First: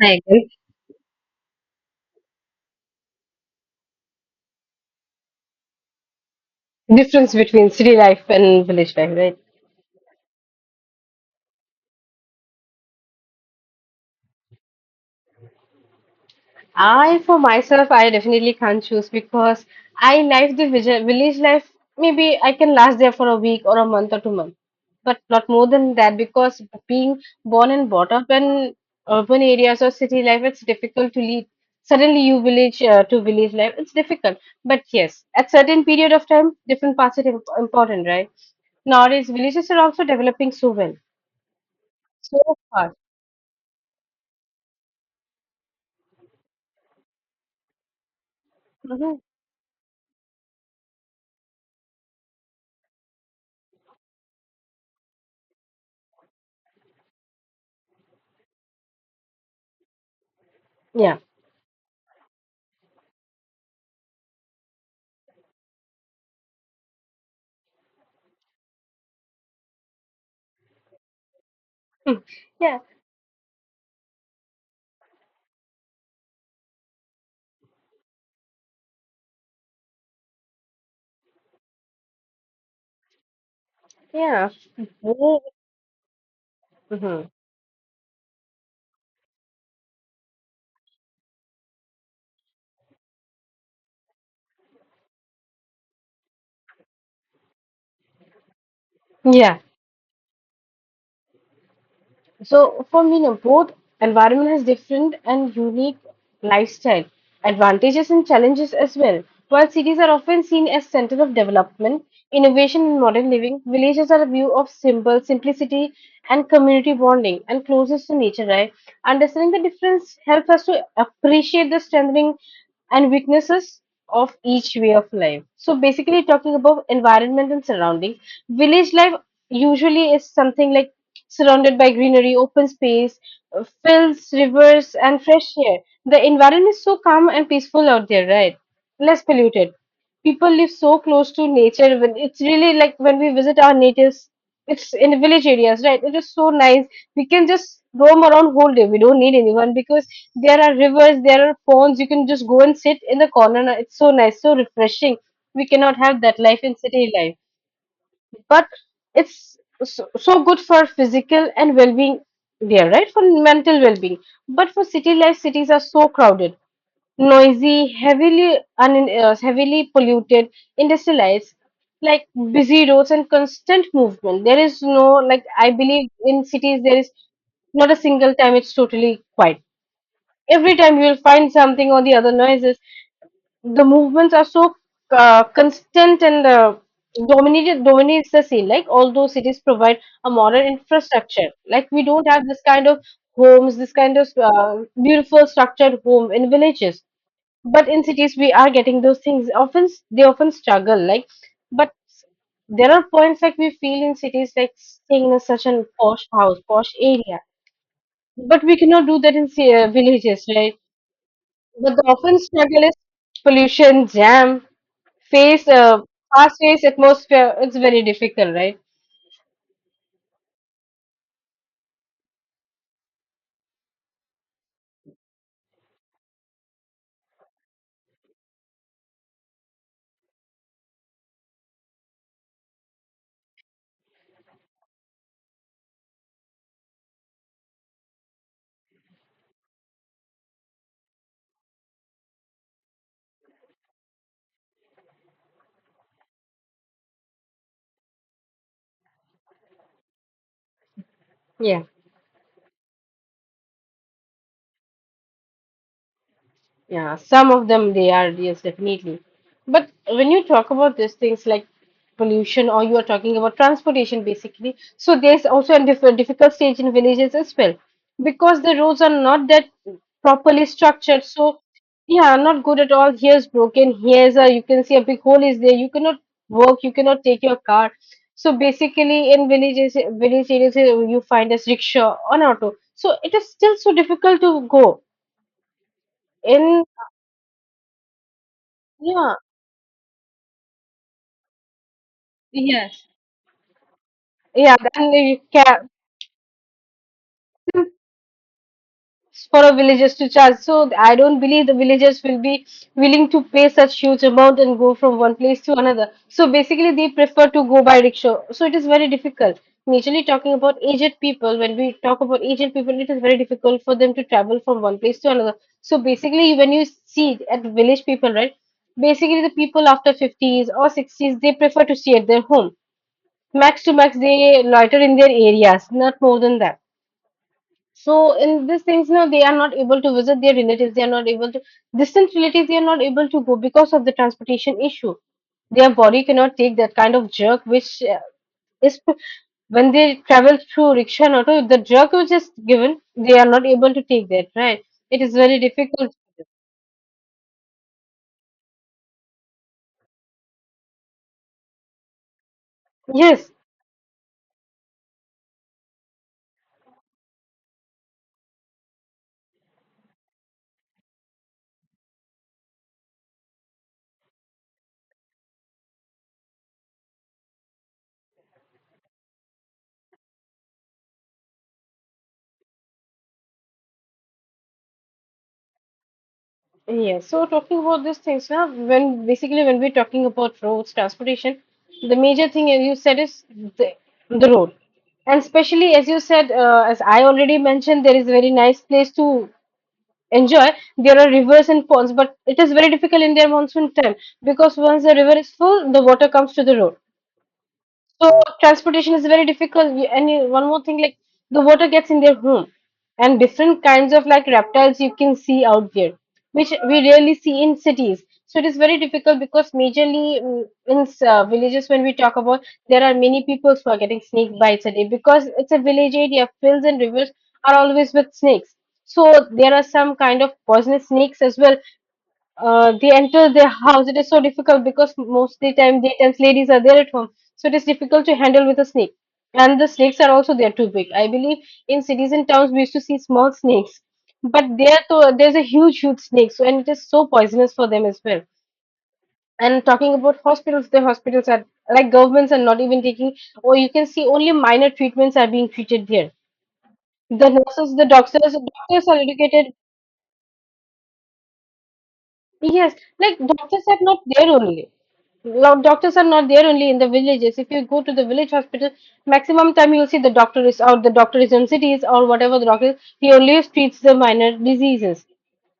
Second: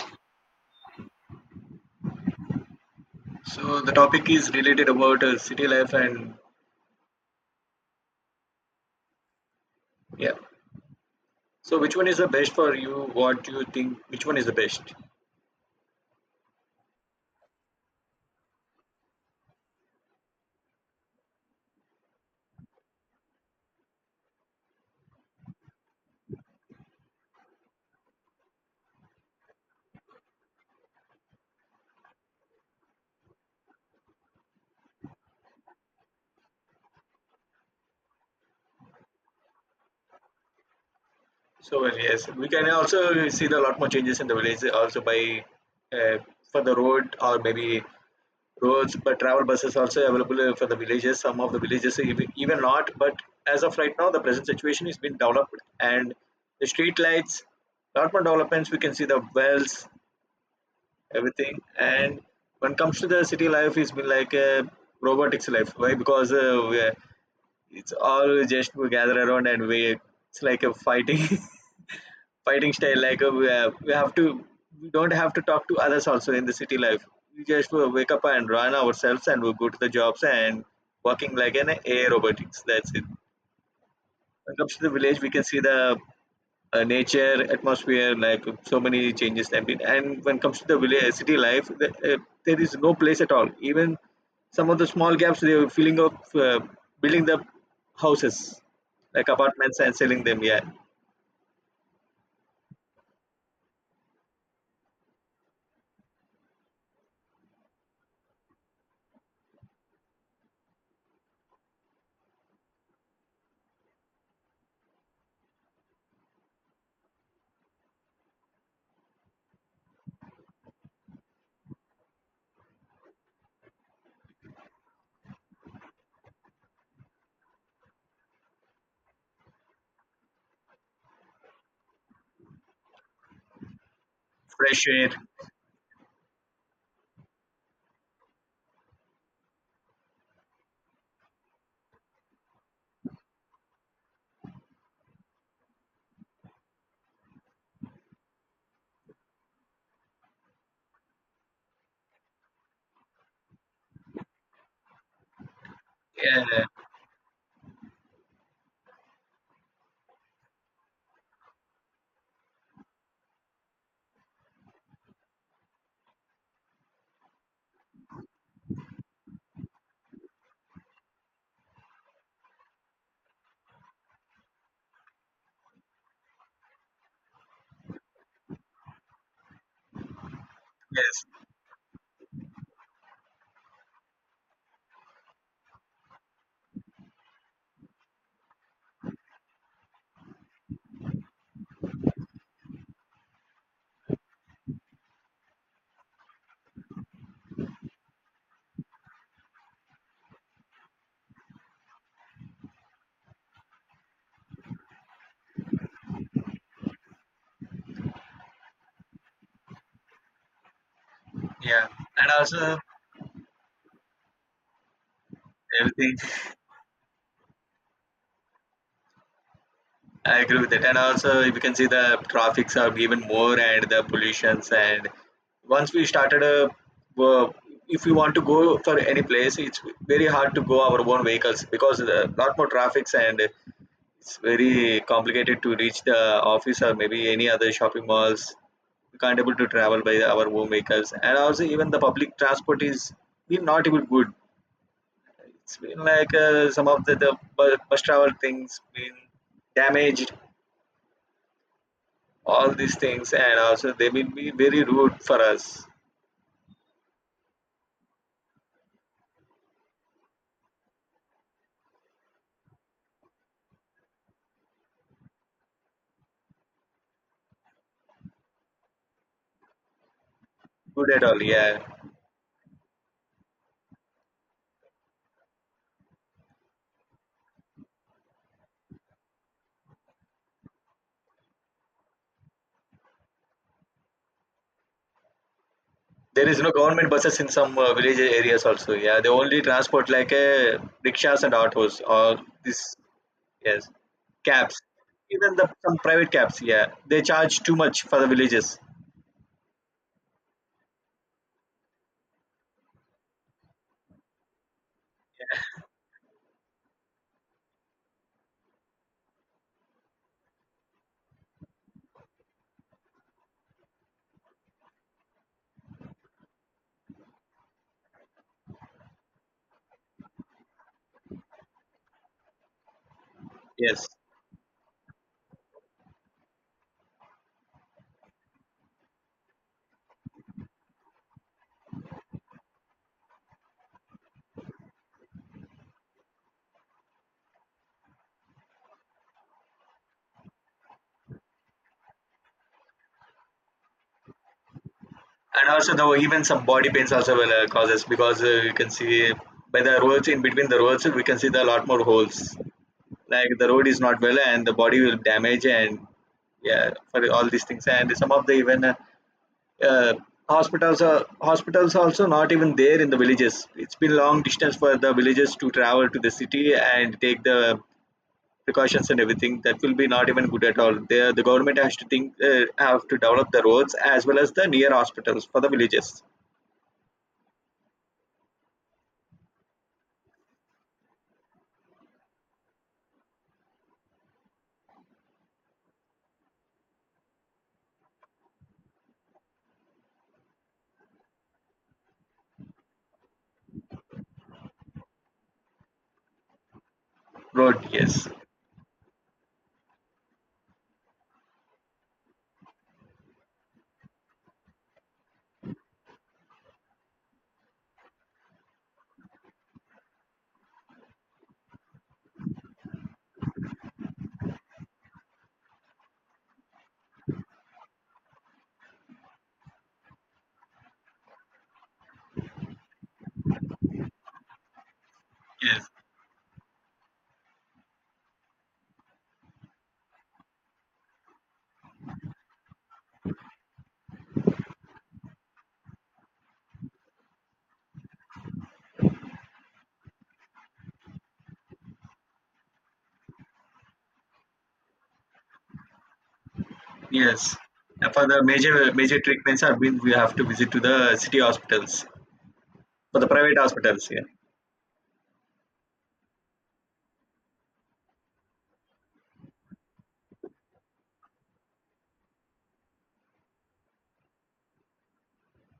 I agree. So the topic is related about city life and Difference between city life and village life, right? yeah. So which one is the best for you? What do you think? Which one is the best? I, for myself, I definitely can't choose because I like the village life. Maybe I can last there for a week or a month or 2 months, but not more than that because being born and brought up in urban areas or city life, it's difficult to leave. Suddenly, you village to village life, it's difficult. But yes, at certain period of time, different parts are important, right? Nowadays, villages are also developing so well, So well, yes, so we can fast. also see the lot more changes in the village also by uh, for the road or maybe roads, but Mhm. travel buses also available for the villages. Some of the villages even not, but as of right now, the present situation is been developed and the street lights, lot more developments. We can see the wells Yeah. everything. And when it comes to the city life, it's been like a robotics life. Why? Because we it's all just we gather around and we it's like a fighting Hmm. fighting Yeah, style. Like we have to We don't have to talk to others also in the city life. We just wake up and run ourselves and we go to the jobs and working like an AI robotics. That's it. When yeah. it comes to the village, we War. can see the Mhm. nature, atmosphere, like so many changes have been. And when it comes to the city life, there is no place at all. Even some of the small gaps, they were filling up, building the houses, like Yeah. apartments and selling them. Yeah, So for me, no, both environment has different and unique lifestyle advantages and challenges as well. While cities are often seen as center of development, innovation, and modern living, villages are a view of simple simplicity and community bonding and closest to nature. Right? Understanding the difference helps us to appreciate the strengthening and weaknesses of each way of life. So basically, talking about environment and surrounding, village life usually is something like surrounded by greenery, open space, fields, fresh rivers, air. and fresh air. The environment is so calm and peaceful out there, right? Less polluted. People live so close to nature. When it's really like when we visit our natives, it's in the village areas, right? It is so nice. We can just roam around whole day. We don't need anyone because there are rivers, there are ponds. You can just go and sit in the corner. It's so nice, so refreshing. We cannot have that Yeah, life in city life, but it's so, so good for physical and well-being there, right, for mental well-being. But for city life, cities are so crowded, noisy, heavily heavily polluted, industrialized, like busy roads and constant movement. There is no, like, I believe in cities there is not a single time it's totally quiet. Every time you will yes, find something or the other noises. The movements are so constant and dominated dominates the scene. Like all those cities provide a modern infrastructure, like we don't have this kind of homes, this kind of beautiful structured home in villages, but in cities we are getting those things. Often they often struggle, like, but there are points like we feel in cities like staying in such a posh house, posh area, but we cannot do that in villages, right? yeah, The and dolphin also struggle is pollution, jam, face everything. fast-paced atmosphere. It's very difficult, right? I agree with that. And also, if you can see the traffics are given more and the pollutions. And once we started, wo- if we want to go for any place, it's very hard to go our own vehicles because a lot more traffics and it's very complicated to reach the office or maybe any other shopping malls. We can't able to travel by our own vehicles. And also, even the public transport is been not even good. It's been like some of the, bus travel things been damaged, Yeah. all these things, and also they will be very rude for us. Yeah, some of them they are, yes, definitely. But when you talk about these things like pollution or you are talking about transportation basically, so there's also a difficult stage in villages as well because the roads are not that properly Good structured. at all, So, yeah. yeah, not good at all. Here's broken, here's a, you can see a big hole is there. You cannot work, you cannot take your car. So basically in villages, village areas, you find as rickshaw on auto. So it is still so difficult to go There is no in. government buses in some village areas also, yeah, they Yeah. only transport like rickshaws and autos or this, Yes. yes, Yeah, cabs. then you Even the can some private cabs, yeah, they charge too much for the villages. for a villagers to charge. So I don't believe the villagers will be willing to pay such huge amount and go from one place to another. So basically, they prefer to go by rickshaw. So it is very difficult. Majorly talking about aged people, when we talk about aged people, it is very difficult for them to travel from one place to another. So basically, when you see at village people, right? Basically, the people after 50s or 60s, they prefer to stay at their home. Max to Yes. max, they loiter in their areas, not more than that. So in these things, you know, they are not able to visit their relatives. They are not able to distant relatives. They are not able to go because of the transportation issue. Their body cannot take that kind of jerk, which is when they travel through rickshaw and auto. The jerk which is given, they are not able to take that. Right? It is very And also the difficult. even some body pains also will cause us because you can see by the roads, in between the roads we can see the lot more holes, like Yes. the road is not well and the body will damage. And yeah, for all these things, and some of the even uh, hospitals are hospitals also not even there in the villages. It's been long distance for the villages to travel to the city and take the precautions and everything, that will be not even good at all there. The government has to think, have to develop the roads as well as the near hospitals for the villages. Yeah, so talking about these things now, when basically when we're talking about roads, transportation, the major thing as you said is the, the road. And especially as you said, as I already mentioned, there is a very nice place to enjoy. There are rivers and ponds, but it is very difficult in their monsoon time because once the river is full, the water comes to the road. Road, yes. So transportation is very difficult. One more thing, like the water gets in their home, and different kinds of like reptiles you can see out there, which we rarely see in cities. So it is very difficult because majorly in villages, when we talk about, there are many people who are getting snake bites a day because it's a village area. Fields and rivers are always with snakes. So there are some kind of poisonous snakes as well, they enter their house. It is so difficult because most of the Yes, time the tense ladies are there at home, so it is difficult to handle with a snake. And the snakes are also there too big. I believe in cities and towns we used to see small snakes, but there though there's a huge, huge snake, so and it is so poisonous for them as well. And talking about hospitals, the hospitals are like governments are not even taking, or you can see only minor treatments are being treated there. The yes. nurses, the And for the doctors, major doctors are major treatments educated. have been, we have to visit to the city hospitals, Yes, for the like private doctors are hospitals. Yeah. not there only. Doctors are not there only in the villages. If you go to the village hospital, maximum time you'll see the doctor is out, the doctor is in cities or whatever the doctor is, he only treats the minor diseases.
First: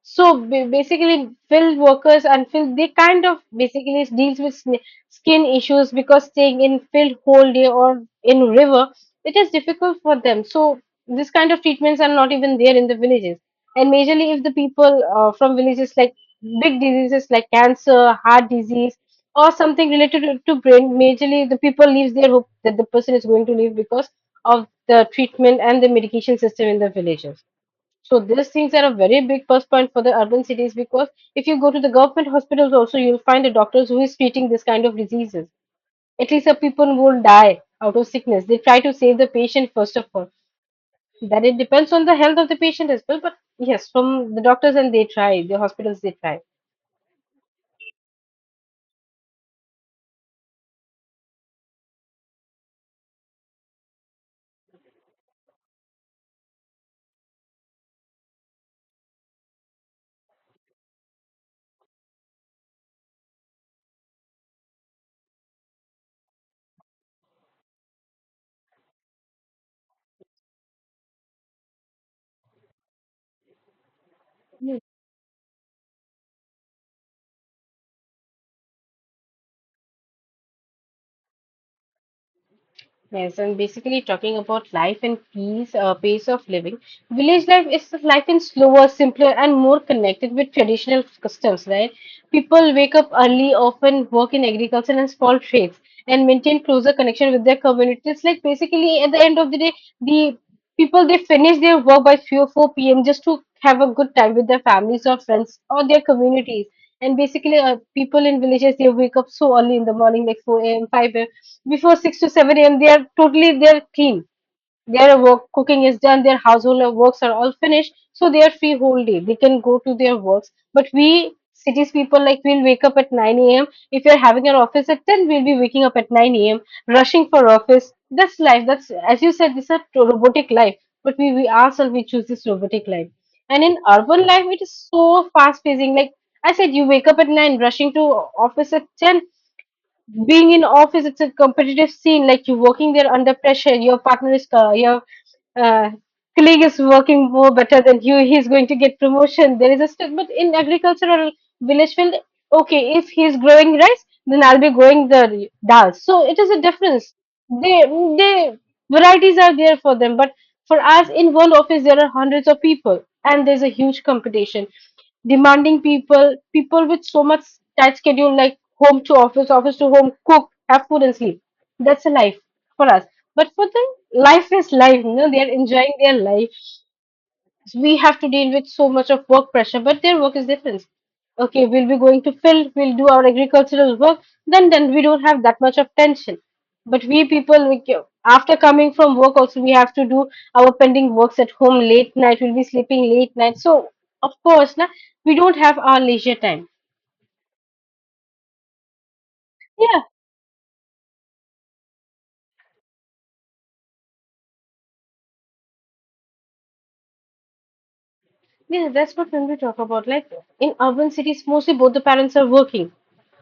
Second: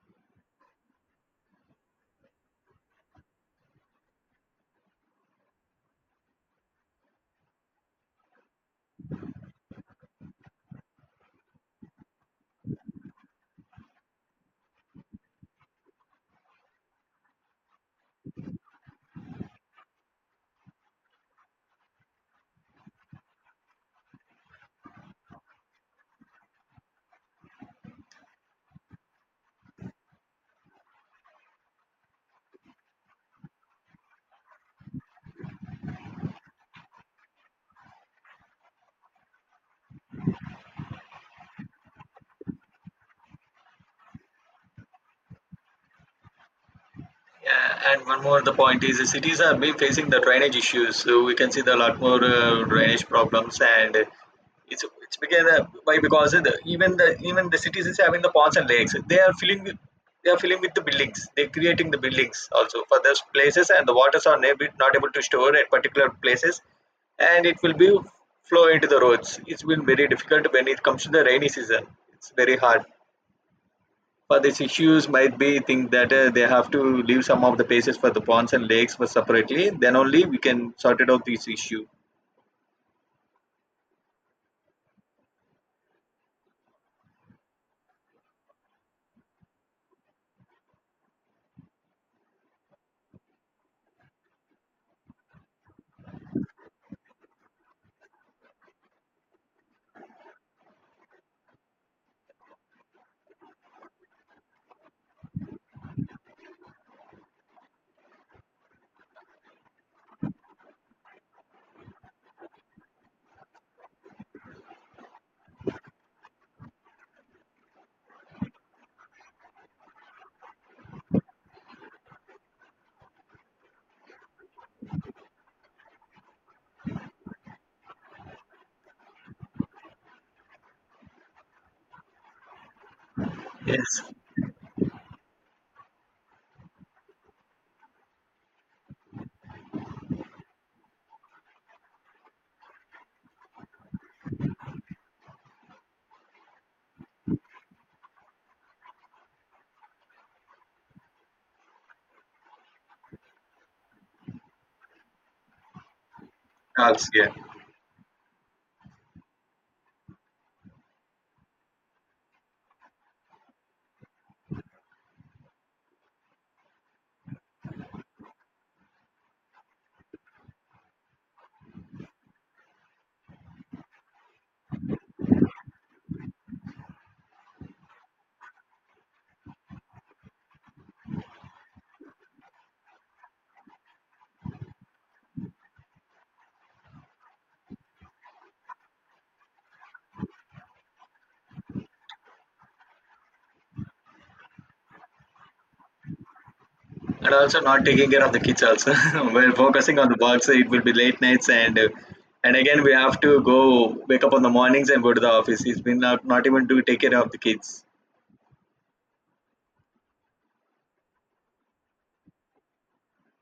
So basically, field workers and field they kind of basically deals with skin issues because staying in field whole day or in river, it is difficult for them. So this kind of treatments are not even there in the villages. And majorly, if the people from villages like big diseases like cancer, heart disease, or something related to brain, majorly the people leaves their hope that the person is going to live because of the treatment and the medication system in the villages. So these things are a very big plus point for the urban cities because if you go to the government hospitals also, you'll find the doctors who is treating this kind of diseases. At least the people won't die out of sickness. They try to save the patient first of all. That it depends on the health of the patient as well. But yes, from the doctors and they try, the hospitals they try. Yeah, and one more the point is the cities are been facing the drainage issues. So we can see the lot more drainage problems, and it's because why, because the, even the even the cities is having the ponds and lakes. They are filling with, they are filling with the buildings. They're creating the buildings also for those places, and the waters are not able to store at particular places, and it will be flow into the roads. It's been very difficult when it comes to the rainy season. It's very hard. For these issues, might be think that they have to leave some of the places for the ponds and lakes for separately, then only we can sort it out this issue. Yes, and basically talking about life and peace, pace of living. Village life is life in slower, simpler, and more connected with traditional customs, right? People wake up early, often work in agriculture and small trades, and maintain closer connection with their communities. Like basically, at the end of the day, the people they finish their work by 3 or 4 p.m. just to have a good time with their families or friends or their communities. And basically, people in villages they wake up so early in the morning, like 4 a.m., 5 a.m before 6 to 7 a.m. they are totally they're clean. Their work cooking is done, their household works are all finished, so they are free whole day. They can go to their works. But we cities people like we'll wake up at 9 a.m. If you're having an office at 10, we'll be waking up at 9 a.m. rushing for office. That's life. That's as you said, this is a robotic life. But we ourselves we choose this robotic life. And in Yes, urban life, it is so fast pacing. Like I said, you wake up at 9, rushing to office at 10, being in office it's a competitive scene, like you're working there under pressure. Your partner is your uh, colleague is working more better than you. He's going to get promotion. There is a step. But in agricultural village field, okay, if he's growing rice, then I'll be growing the dal. So it is a also, difference. yeah. they they varieties are there for them, but for us in one office there are hundreds of people and there's a huge competition, demanding people with so much tight schedule, like home to office, office to home, cook, have food, and sleep. That's a life for us. But for them, life is life, you know, they are enjoying their life. We have to deal with so much of work pressure, but their work is different. Okay, we'll be going to field, we'll do our agricultural work, then we don't have that much of tension. But we people, we, after coming from work, also we have to do our pending works at home late night. We'll be sleeping late night, so of course, na, we don't have our leisure time. And also not taking care of the kids also. We're focusing Yeah, on the work, so it will be late nights and again we have to go wake up on the mornings and go to the office. He's been not even to take care of the kids. yeah, that's what when we talk about. Like in urban cities, mostly both the parents are working.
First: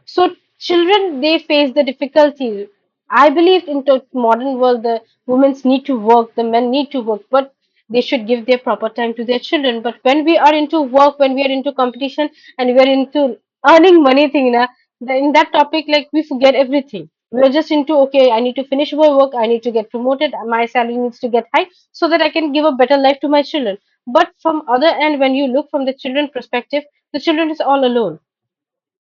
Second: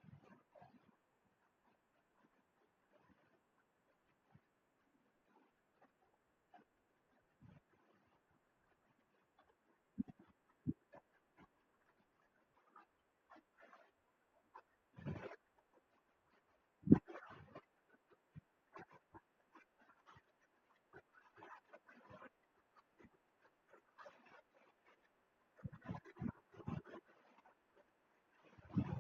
So children they face the difficulty. I believe in the modern world the women need to work, the men need to work, but they should give their proper time to their children. But when we are into work, when we are into competition and we are into earning money thing, na, in that topic like we forget everything. We are just into okay, I need to finish my work, I need to get promoted, my salary needs to get high so that I can give a better life to my children. But from other end, when you look from the children perspective, the children is all alone.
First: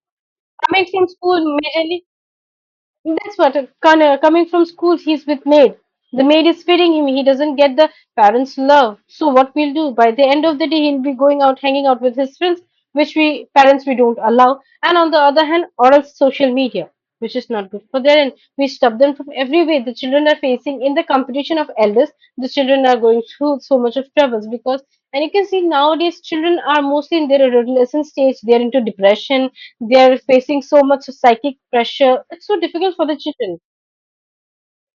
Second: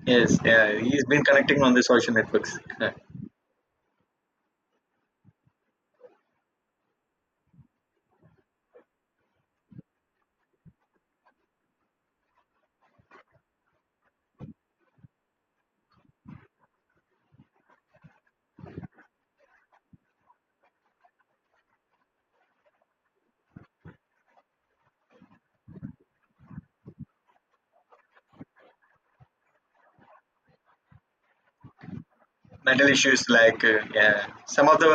Yes, yeah, Coming he's from been school connecting on the majorly social networks. that's what coming from school, he's with maid. The maid is feeding him. He doesn't get the parents' love. So what we'll do by the end of the day, he'll be going out, hanging out with his friends, which we parents we don't allow. And on the other hand, or else social media, which is not good for their end. We stop them from every way. The children are facing in the competition of elders. The children are going through so much of troubles because, and you can see nowadays children are mostly in their adolescent stage. They are into depression they're facing so much psychic pressure. It's so Mental difficult for the issues children. like yeah, some of the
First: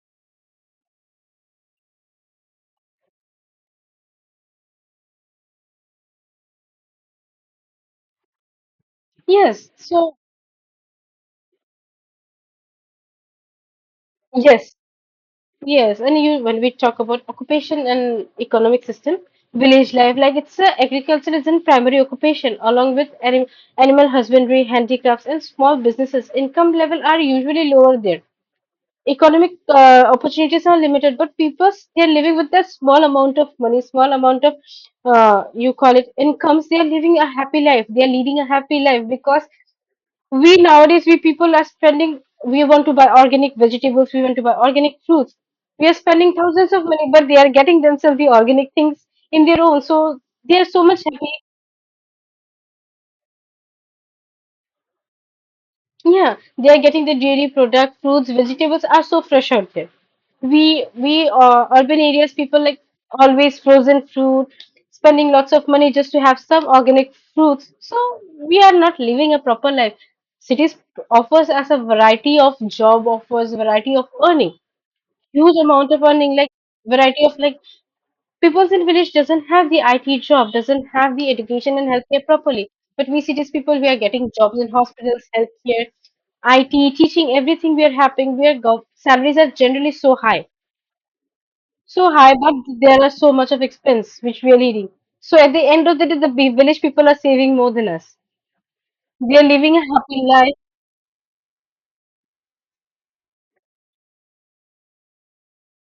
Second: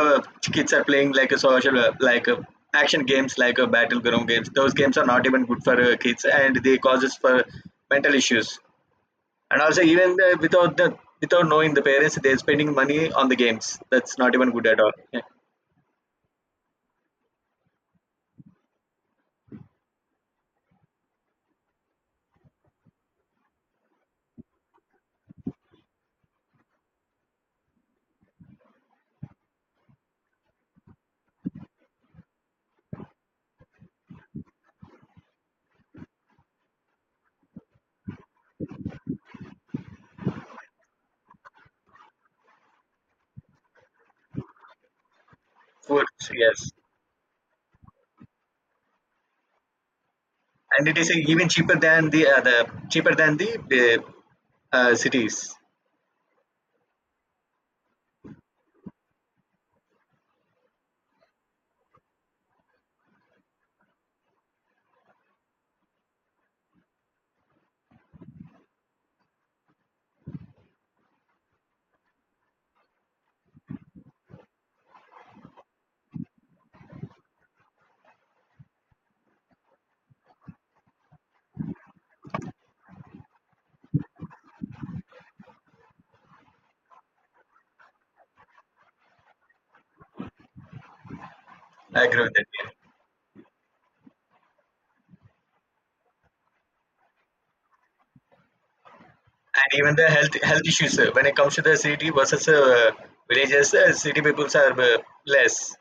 kids are playing like a social like action games like battleground games. Those games are not even good for kids, and they causes for mental issues. And Yes. also even So without the, without knowing the parents, they're spending money on the games. That's not even good yes, at all, yeah. yes. And you when we talk about occupation and economic system, village life, like it's agriculture is in primary occupation along with animal husbandry, handicrafts, and small businesses. Income level are usually lower there. Economic opportunities are limited, but people they're living with that small amount of money, small amount of you call it incomes. They are living a happy life. They are leading a happy life because we nowadays we people are spending, we want to buy organic vegetables, we want to buy organic fruits, we are Food, spending yes. thousands of money but they are getting themselves the organic things in their own, so they are so And it much is happy. even cheaper than the cheaper than the uh, cities. Yeah, they are getting the dairy product, fruits, vegetables are so fresh out there. We urban areas people like always frozen fruit, spending lots of money just to have some organic fruits. So we are not living a proper life. Cities offers us a variety of job offers, variety of earning, huge amount of earning, like variety of like peoples in village doesn't have the IT job, doesn't have the education and healthcare properly. But we cities people, we are getting jobs in hospitals, healthcare, IT, teaching, everything we are having. Salaries are generally I so agree with high, that, but yeah. there are so much of expense which we are leading. So at the end of the day, the village people are saving more than us. They are living And a even the happy health life. health issues when it comes to the city versus villages, city peoples are less,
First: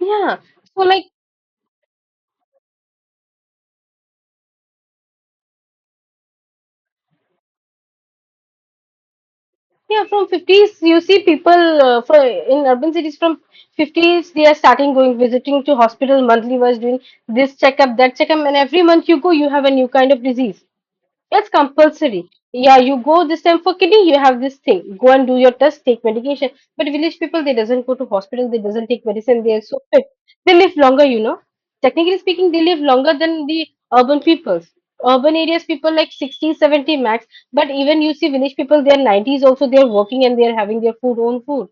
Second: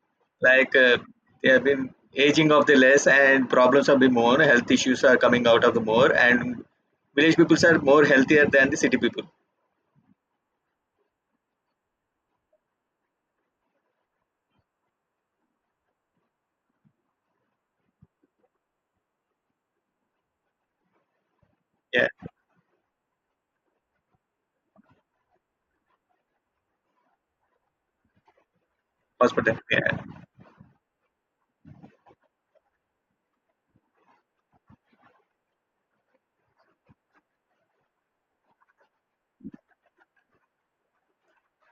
Yeah. like So like they have been aging of the less, and problems have been more, health issues are coming out of the more, and village peoples are more healthier than the city people. yeah, from 50s, you see people from in urban cities from 50s, they are starting going visiting to hospital monthly was doing this checkup, that checkup, and every month you go, you have a new kind of disease. It's Yeah, compulsory. Yeah, you go this time for kidney, you have this thing. Go and do your test, take medication. But village people, they doesn't go to hospital, they doesn't take medicine, they hospital, are so yeah. fit. They live longer, you know. Technically speaking, they live longer than the urban peoples. Urban areas people like 60, 70 max. But even you see village people, they are 90s also, they are working and they are having their food, own food.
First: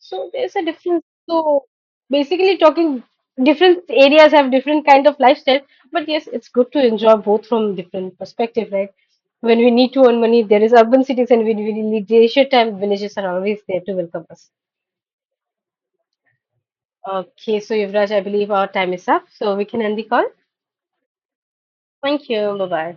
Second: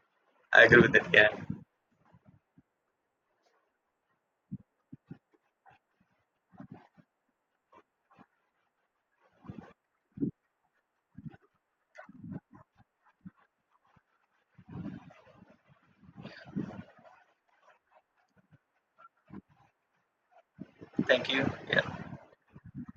So there's I a agree with difference. that, yeah. So basically talking different areas have different kind of lifestyle, but yes, it's good to enjoy both from different perspective, right? When we need to earn money, there is urban cities, and when we need leisure time, villages are always there to welcome us. Okay, so Yuvraj, I believe our time is up, so we can end the call. Thank you. Yeah. Thank you. Bye bye.